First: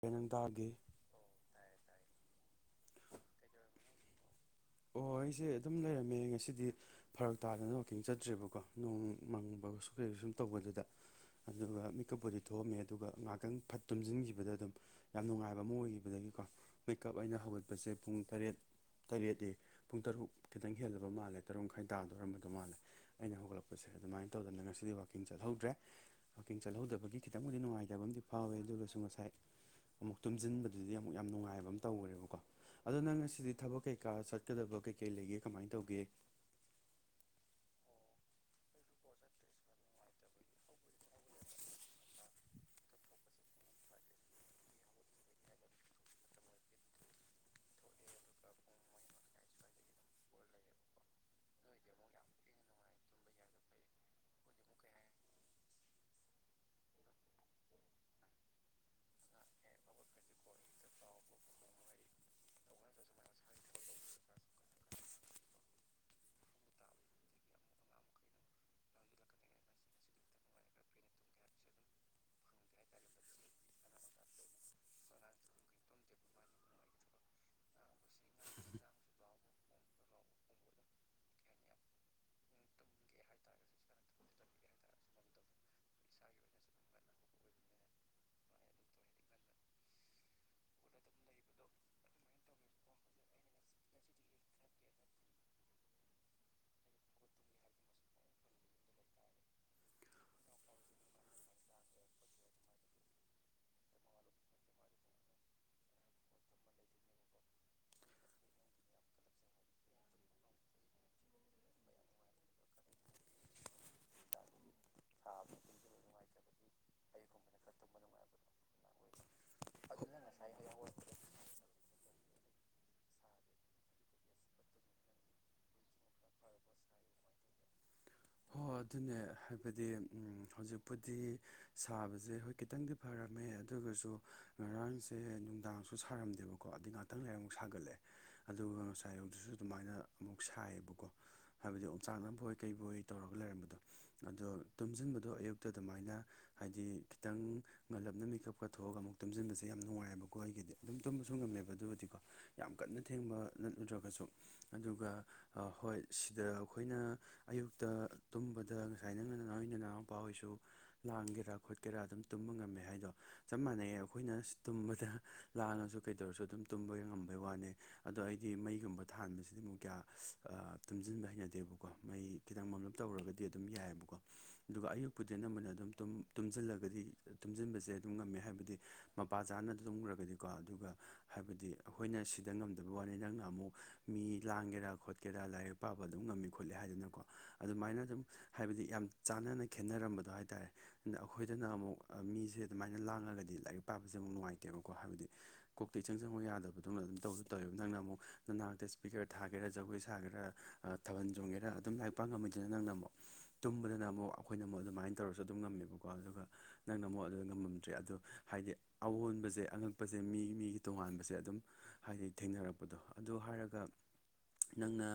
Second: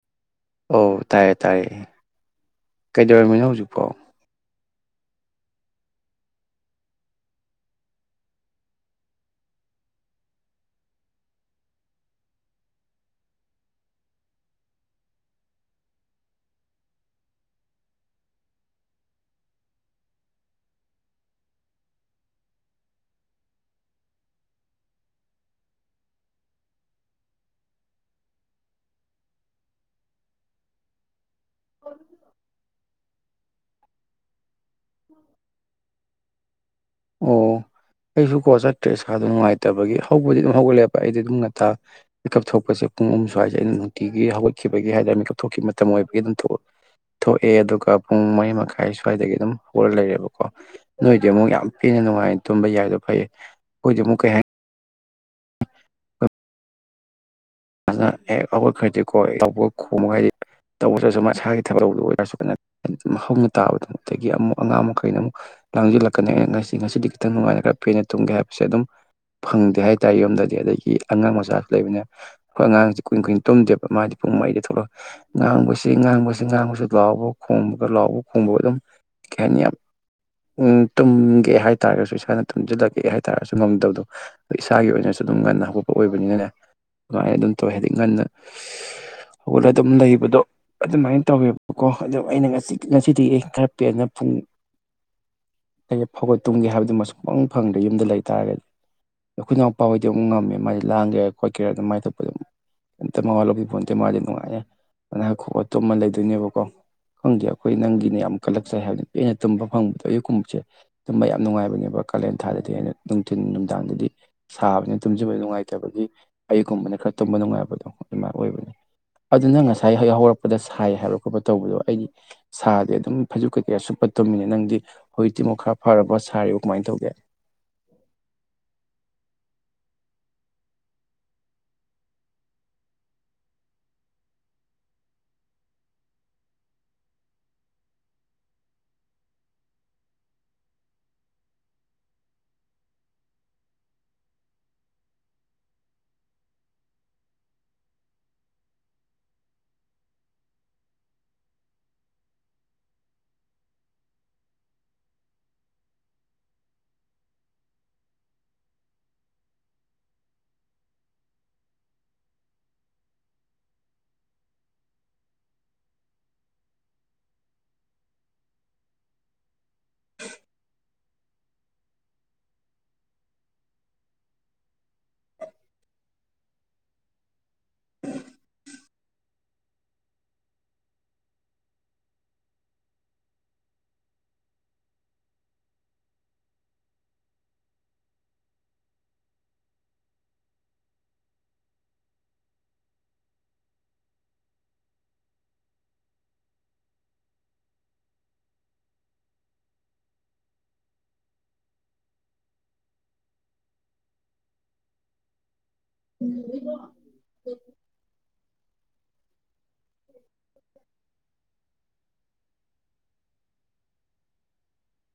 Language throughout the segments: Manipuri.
ꯄꯦꯅꯪ ꯇꯥꯗꯦ ꯑꯧ ꯇꯥꯏꯌꯦ ꯇꯥꯏꯌꯦ ꯀꯩꯗꯧꯔꯝꯃꯤꯅꯣ ꯍꯧꯖꯤꯛꯄꯣ ꯑꯣ ꯑꯩꯁꯦ ꯑꯗꯨꯝ ꯂꯩꯔꯝꯃꯦ ꯉꯁꯤꯗꯤ ꯐꯔꯛ ꯇꯥꯗꯅ ꯋꯥꯛꯀꯤꯡ ꯆꯠꯇ꯭ꯔꯦꯕꯀꯣ ꯅꯣꯡ ꯃꯪꯕꯁꯨ ꯀꯩ ꯁꯨꯝ ꯇꯧꯕꯗꯨꯗ ꯑꯗꯨꯒ ꯃꯤꯀꯞꯄꯨꯗꯤ ꯊꯣꯛꯑꯝꯃꯦ ꯑꯗꯨꯒ ꯉꯍꯥꯛꯇꯪ ꯐꯠ ꯇꯨꯝꯁꯤꯟꯈꯤꯕꯗ ꯑꯗꯨꯝ ꯌꯥꯝ ꯅꯨꯡꯉꯥꯏꯕ ꯑꯃ ꯑꯣꯏꯈꯤꯕꯗꯒꯤꯀꯣ ꯃꯦꯀꯞ ꯑꯩꯅ ꯍꯧꯒꯠꯄꯁꯦ ꯄꯨꯡ ꯇꯔꯦꯠ ꯇꯔꯦꯠꯇꯤ ꯄꯨꯡ ꯇꯔꯨꯛ ꯈꯤꯇꯪ ꯍꯦꯜꯂꯕ ꯃꯥꯜꯂꯦ ꯇꯔꯨꯛ ꯃꯈꯥꯏ ꯇꯥꯗꯣꯔꯔꯝꯕꯗꯧ ꯃꯥꯜꯂꯦ ꯑꯩꯅ ꯍꯧꯒꯠꯂꯛꯄꯁꯦ ꯑꯗꯨꯃꯥꯏꯅ ꯇꯧꯗꯅ ꯉꯁꯤꯗꯤ ꯋꯥꯛꯀꯤꯡ ꯆꯠꯍꯧꯗ꯭ꯔꯦ ꯋꯥꯛꯀꯤꯡ ꯆꯠꯍꯧꯗꯕꯒꯤ ꯈꯤꯇꯪꯕꯨꯗꯤ ꯅꯨꯡꯉꯥꯏꯇꯕ ꯑꯃꯗꯤ ꯐꯥꯎꯋꯦ ꯑꯗꯨꯑꯣꯏꯔꯁꯨ ꯉꯁꯥꯏ ꯑꯃꯨꯛ ꯇꯨꯝꯖꯤꯟꯕꯗꯨꯗꯤ ꯑꯃꯨꯛ ꯌꯥꯝ ꯅꯨꯡꯉꯥꯏꯕ ꯑꯃ ꯇꯧꯈ꯭ꯔꯦꯕꯀꯣ ꯑꯗꯣ ꯅꯪ ꯉꯁꯤꯗꯤ ꯊꯕꯛ ꯀꯩꯀꯥ ꯆꯠ... ꯆꯠꯀꯗꯕ ꯀꯩ ꯀꯩ ꯂꯩꯒꯦ ꯀꯃꯥꯏ ꯇꯧꯒꯦ ꯑꯣ ꯑꯩꯁꯨ ꯀꯣ ꯆꯠꯇ꯭ꯔꯦ ꯏꯁꯥꯗꯨ ꯅꯨꯡꯉꯥꯏꯇꯕꯒꯤ ꯍꯧꯕꯗꯤ ꯍꯧꯒꯠꯂꯦꯕ ꯑꯩꯗꯤ ꯑꯗꯨꯝ ꯉꯟꯇꯥ ꯃꯤꯀꯞ ꯊꯣꯛꯄꯁꯦ ꯄꯨꯡ ꯑꯍꯨꯝ ꯁꯋꯥꯏꯁꯦ ꯑꯩꯅ ꯅꯨꯡꯇꯤꯒꯤ ꯍꯧꯒꯠꯈꯤꯕꯒꯤ ꯍꯥꯏꯇꯥꯔꯦ ꯃꯤꯀꯞ ꯊꯣꯛꯈꯤꯕ ꯃꯇꯝ ꯑꯣꯏꯕꯒꯤ ꯑꯗꯨꯝ ꯊꯣꯛ... ꯊꯣꯛꯑꯦ ꯑꯗꯨꯒ ꯄꯨꯡ ꯃꯔꯤ ꯃꯈꯥꯏ ꯁ꯭ꯋꯥꯏꯗꯒꯤ ꯑꯗꯨꯝ ꯍꯧꯔ ꯂꯩꯔꯦꯕꯀꯣ ꯅꯣꯏꯗꯤ ꯑꯃꯨꯛ ꯌꯥꯝ ꯄꯦꯟꯅ ꯅꯨꯡꯉꯥꯏꯅ ꯇꯨꯝꯕ ꯌꯥꯏꯗꯣ ꯐꯩꯌꯦ ꯑꯈꯣꯏꯗꯤ ꯑꯃꯨꯛ ꯀꯩ ꯍꯥꯏ... ꯑꯗꯨꯅ ꯍꯦꯛ ꯍꯧꯠꯈ꯭ꯔꯗꯤꯀꯣ [unintelligible] ꯇꯧꯗ꯭ꯔꯁꯨ ꯃꯁꯥꯒꯤ ꯊꯕꯛꯗ ꯑꯣꯏꯔꯁꯨ ꯀꯟꯅ ꯍꯧꯅ ꯇꯥꯕꯗꯣ ꯑꯗꯒꯤ ꯑꯃꯨꯛ ꯑꯉꯥꯡ ꯃꯈꯩꯅ ꯑꯃꯨꯛ ꯂꯥꯡꯖꯤꯜꯂꯛꯀꯅꯤ ꯑꯩꯅ ꯉꯁꯤ ꯉꯁꯤꯗꯤ ꯈꯤꯇꯪ ꯅꯨꯡꯉꯥꯏꯅ ꯄꯦꯟꯅ ꯇꯨꯝꯒꯦ ꯍꯥꯏꯕꯁꯦ ꯑꯗꯨꯝ ꯐꯪꯗꯦ ꯍꯥꯏꯇꯥꯔꯦ ꯌꯨꯝꯗꯗꯤ ꯑꯗꯨꯒꯤ ꯑꯉꯥꯡ ꯃꯆꯥꯁꯨ ꯂꯩꯕꯅꯤꯅ ꯈꯣꯢ ꯑꯉꯥꯡꯁꯤ ꯀꯨꯏ ꯀꯨꯏꯅ ꯇꯨꯝꯗꯦꯕ ꯃꯥꯗꯤ ꯄꯨꯡ ꯃꯔꯤꯗ ꯊꯣꯛꯂꯛ... ꯉꯥꯡꯕꯁꯤ ꯉꯥꯡꯕꯁꯤ ꯉꯥꯡꯕꯁꯤ ꯂꯥꯎꯕ ꯈꯣꯡꯕꯒ ꯂꯥꯎꯕ ꯈꯣꯡꯕ ꯑꯗꯨꯝ ꯀꯩꯍꯥꯏꯅꯤ ꯌꯥꯝ ꯎꯝ ꯇꯨꯝꯒꯦ ꯍꯥꯏꯇꯔꯒꯁꯨ ꯏꯁꯥꯅ ꯇꯨꯝꯖꯗꯕꯤ ꯍꯥꯏꯇꯥꯔꯒꯁꯨ ꯉꯝꯗꯕꯗꯣ ꯏꯁꯥꯒꯤ ꯑꯣꯏꯅꯁꯨ ꯑꯗꯨꯝ ꯉꯟꯅ ꯍꯧꯒꯠꯄ ꯑꯣꯏꯕꯅꯤꯅꯅꯦ ꯑꯗꯨꯃꯥꯏꯅ ꯑꯗꯨꯝ ꯇꯧꯋꯦ ꯍꯥꯏꯗꯤ ꯉꯟꯅ [unintelligible] ꯍꯧꯒꯠꯂ ꯑꯗꯨꯝ ꯂꯩꯕꯗꯣ ꯑꯗꯨꯃꯥꯏꯅ ꯇꯧꯋꯦꯕꯀꯣ ꯑꯗꯨ ꯑꯩꯅ ꯉꯁꯤ ꯉꯁꯤꯗꯤ ꯑꯩ ꯈꯔ ꯄꯦꯟꯅ ꯄꯨꯡ ꯑꯌꯨꯛꯐꯥꯎꯕ ꯇꯨꯝꯒꯦ ꯍꯥꯏꯕꯗꯨꯃ ꯁꯨꯛꯐꯪ ꯐꯪꯗ꯭ꯔꯦ ꯌꯨꯝꯗ ꯂꯩꯇꯥꯥꯔꯒꯗꯤ ꯑꯩꯈꯣꯏ ꯏꯅꯥꯎꯄꯥ ꯍꯣꯏꯗꯤ ꯑꯃꯨꯛ ꯉꯝꯃꯦ ꯃꯥꯗꯤ ꯂꯥꯡꯒꯦꯔꯥ ꯈꯣꯠꯀꯦꯔꯥ ꯑꯗꯨꯝ ꯃꯥꯏ ꯊꯣꯛꯄ ꯑꯝꯇ ꯃꯋꯥ ꯂꯧꯕꯤꯄꯣꯟꯇꯦ ꯃꯥꯗꯤ ꯅꯨꯡꯉꯥꯏꯅ ꯅꯥꯈꯣꯛꯑꯒ ꯇꯨꯝꯃ ꯂꯩꯗꯣꯏꯅꯦꯕꯀꯣ ꯈꯪꯗꯦ ꯑꯩꯈꯣꯏ ꯅꯪꯒꯤꯅ ꯌꯥꯝ ꯀꯜꯂꯛꯆꯩ ꯍꯥꯏꯕ ꯄꯦꯟꯅ ꯇꯨꯝꯕ ꯐꯪꯕꯗꯣ ꯑꯌꯨꯛꯀꯨꯝꯕꯁꯦ ꯇꯨꯝꯕ ꯌꯥꯝ ꯅꯨꯡꯉꯥꯏꯕꯅꯦꯕ ꯀꯥꯂꯦꯟ ꯊꯥꯗꯗꯤ ꯑꯩꯅ ꯅꯨꯡꯊꯤꯟ ꯅꯨꯡꯗꯥꯡꯗꯗꯤ ꯁꯥꯕꯅꯤ ꯇꯨꯝꯖꯕ ꯅꯨꯡꯉꯥꯏꯇꯕꯒꯤ ꯑꯌꯨꯛꯀꯨꯝꯕꯅ ꯈꯔ ꯇꯨꯝꯕ ꯅꯨꯡꯉꯥꯏꯕꯗꯣ ꯑꯗꯨꯃꯥꯏ ꯑꯣꯏꯕ ꯑꯗꯨ ꯅꯪ ꯉꯁꯥꯏ ꯌꯥꯎꯍꯧꯔꯛ... ꯑꯗ ꯁꯥꯏ ꯍꯥꯏꯕ ꯈꯣꯠꯄ ꯇꯧꯕꯗꯣ ꯑꯩꯒꯤ ꯁꯥꯗꯤ ꯑꯗꯨꯝ ꯐꯩꯖꯨꯞ ꯀꯩꯀꯩ ꯁꯨꯨꯞꯄ ꯇꯨꯝꯃꯤꯅꯦ ꯅꯪꯗꯤ ꯍꯧꯖꯤꯛꯇꯤ ꯑꯃꯨꯛ ꯈꯔ ꯐꯔꯕ ꯁꯥꯔꯤꯕ ꯀꯃꯥꯏ ꯇꯧꯒꯦ ꯍꯣ ꯑꯗꯨꯅꯦ ꯍꯥꯏꯕꯗꯤ ꯎꯝ ꯍꯧꯖꯤꯛꯄꯨꯗꯤ ꯁꯥꯕꯁꯦ ꯍꯣꯏ ꯈꯤꯇꯪꯗꯤ ꯐꯔꯝꯃꯦ ꯑꯗꯨꯒꯁꯨ ꯉꯔꯥꯡꯁꯦ ꯅꯨꯡꯗꯥꯡꯁꯨ ꯁꯥꯔꯝꯗꯦꯕꯀꯣ ꯑꯗꯩ ꯉꯥꯛꯇꯪ ꯂꯩꯔ ꯑꯃꯨꯛ ꯁꯥꯒꯠꯂꯛꯑꯦ ꯑꯗꯨꯒ ꯉꯁꯥꯏ ꯑꯌꯨꯛꯗꯨꯁꯨ ꯑꯗꯨꯃꯥꯏꯅ ꯑꯃꯨꯛ ꯁꯥꯏꯌꯦꯕꯀꯣ ꯍꯥꯏꯕꯗꯤ ꯑꯣꯡꯆꯥꯛꯅꯕꯣꯏ ꯀꯩꯕꯣꯏ ꯇꯧꯔꯒ ꯂꯩꯔꯝꯕꯗꯣ ꯑꯗꯣ ꯇꯨꯝꯖꯟꯕꯗꯣ ꯑꯌꯨꯛꯇ ꯑꯗꯨꯃꯥꯏꯅ ꯍꯥꯏꯗꯤ ꯈꯤꯇꯪ ꯉꯜꯂꯞꯅ ꯃꯤꯀꯞꯀ ꯊꯣꯛꯑꯒ ꯑꯃꯨꯛ ꯇꯨꯝꯖꯟꯕꯁꯦ ꯌꯥꯝ ꯅꯨꯡꯉꯥꯏꯕꯀꯣ ꯑꯩꯒꯤꯗꯤ ꯑꯗꯨꯝ ꯇꯨꯝꯕꯁꯨ ꯉꯝꯃꯦꯕ ꯑꯗꯨꯒꯗꯤꯀꯣ ꯌꯥꯝ ꯀꯟꯅ ꯊꯦꯡꯕ ꯅꯠ ꯅꯠꯇ꯭ꯔꯒꯁꯨ ꯑꯗꯨꯒ ꯑ ꯍꯣꯏ ꯁꯤꯗ ꯑꯈꯣꯏꯅ ꯑꯌꯨꯛ ꯇ ꯇꯨꯝꯕꯗ ꯉꯁꯥꯏ ꯅꯪꯅ ꯅꯣꯏ ꯅꯅꯥꯎꯄꯥ ꯍꯣꯏꯁꯨ ꯂꯥꯡꯒꯦꯔꯥ ꯈꯣꯠꯀꯦꯔꯥ ꯑꯗꯨꯝ ꯇꯨꯝꯕ ꯉꯝꯃꯦ ꯍꯥꯏꯗꯣ ꯆꯞ ꯃꯥꯟꯅꯩ ꯑꯈꯣꯏꯁꯅ ꯇꯨꯝꯕꯗ ꯂꯥꯡꯉꯥꯁꯨ ꯀꯩꯗꯧꯔꯁꯨ ꯑꯗꯨꯝ ꯇꯨꯝꯕ ꯉꯝꯕꯩ ꯋꯥꯅ‌ꯦ ꯑꯗꯣ ꯑꯩꯗꯤ ꯃꯩꯒꯨꯝꯕ ꯊꯥꯟꯕꯁꯤꯗꯤ ꯑꯃꯨꯛ ꯀꯌꯥ ꯑ ꯇꯨꯝꯖꯤꯟꯕ ꯍꯩꯅꯗꯦꯕꯀꯣ ꯃꯩ ꯈꯤꯇꯪ ꯃꯝꯂꯞ ꯇꯧꯔꯒꯗꯤ ꯑꯗꯨꯝ ꯌꯥꯏꯕꯀꯣ ꯑꯗꯨꯒ ꯑꯌꯨꯛꯄꯨꯗꯤ ꯑꯅꯝꯕꯅ ꯑꯗꯨꯝ ꯇꯨꯝ ꯇꯨꯝꯖꯤꯜꯂꯒꯗꯤ ꯇꯨꯝꯖꯤꯟꯕꯁꯦ ꯑꯗꯨꯝ ꯉꯝꯃꯦ ꯍꯥꯏꯕꯗꯤ ꯃꯄꯥ ꯆꯥꯅ ꯇꯨꯝꯒ꯭ꯔꯒꯗꯤꯀꯣ ꯑꯗꯨꯒ ꯍꯥꯏꯕꯗꯤ ꯑꯈꯣꯏꯅ ꯁꯤꯗ ꯉꯝꯗꯕ ꯋꯥꯅꯤ ꯅꯪꯅ ꯑꯃꯨꯛ ꯃꯤ ꯂꯥꯡꯒꯦꯔꯥ ꯈꯣꯠꯀꯦꯔꯥ ꯂꯥꯏꯔꯤꯛ ꯄꯥꯕ ꯑꯗꯨꯝ ꯉꯝꯃꯤ ꯈꯣꯠꯂꯤ ꯍꯥꯏꯗꯅꯀꯣ ꯑꯗꯨꯃꯥꯏꯅ ꯑꯗꯨꯝ ꯍꯥꯏꯕꯗꯤ ꯌꯥꯝ ꯆꯥꯟꯅꯅ ꯈꯦꯠꯅꯔꯝꯕꯗꯣ ꯍꯥꯏꯇꯥꯔꯦ ꯑꯈꯣꯏꯗꯅ ꯑꯃꯨꯛ ꯑ ꯃꯤꯖ‌ꯦ ꯑꯗꯨꯃꯥꯏꯅ ꯂꯥꯡꯉꯒꯗꯤ ꯂꯥꯏꯔꯤꯛ ꯄꯥꯕꯁ‌ꯦ ꯑꯃꯨꯛ ꯅꯨꯡꯉꯥꯏꯇꯦꯕꯀꯣ ꯍꯥꯏꯕꯗꯤ ꯀꯣꯛꯇ ꯏꯆꯪ ꯆꯪꯉꯨ ꯌꯥꯗꯕꯗꯧꯅ ꯑꯗꯨꯝ ꯇꯧꯒꯨꯝ ꯇꯧꯋꯦꯕ ꯅꯪꯅ ꯑꯃꯨꯛ ꯅꯅꯥꯛꯇ ꯏꯁꯄꯤꯀꯔ ꯊꯥꯒꯦꯔꯥ ꯖꯒꯣꯏ ꯁꯥꯒꯦꯔꯥ ꯑ ꯊꯥꯕꯜ ꯆꯣꯡꯒꯦꯔꯥ ꯑꯗꯨꯝ ꯂꯥꯏꯛ ꯄꯥ ꯉꯝꯃꯤꯗꯅ ꯅꯪꯅ ꯑꯃꯨꯛ ꯇꯨꯝꯕꯗꯅ ꯑꯃꯨꯛ ꯑꯈꯣꯏꯅ ꯑꯃꯨꯛ ꯑꯗꯨꯃꯥꯏꯅ ꯇꯧꯔꯁꯨ ꯑꯗꯨꯝ ꯉꯝꯃꯦꯕ [unintelligible] ꯑꯗꯨꯒ ꯅꯪꯅ ꯑꯃꯨꯛ ꯑꯗꯨꯗ ꯉꯝꯃꯝꯗ꯭ꯔꯦ ꯑꯗꯣ ꯍꯥꯏꯗꯤ ꯑꯋꯣꯟꯕꯖ‌ꯦ ꯑꯉꯛꯄꯁꯦ ꯃꯤ ꯃꯤꯒꯤ ꯇꯣꯉꯥꯟꯕꯁꯦ ꯑꯗꯨꯝ ꯍꯥꯏꯗꯤ ꯊꯦꯡꯅꯔꯛꯄꯗꯣ ꯑꯗꯨ ꯍꯥꯏꯔꯒ ꯅꯪꯅ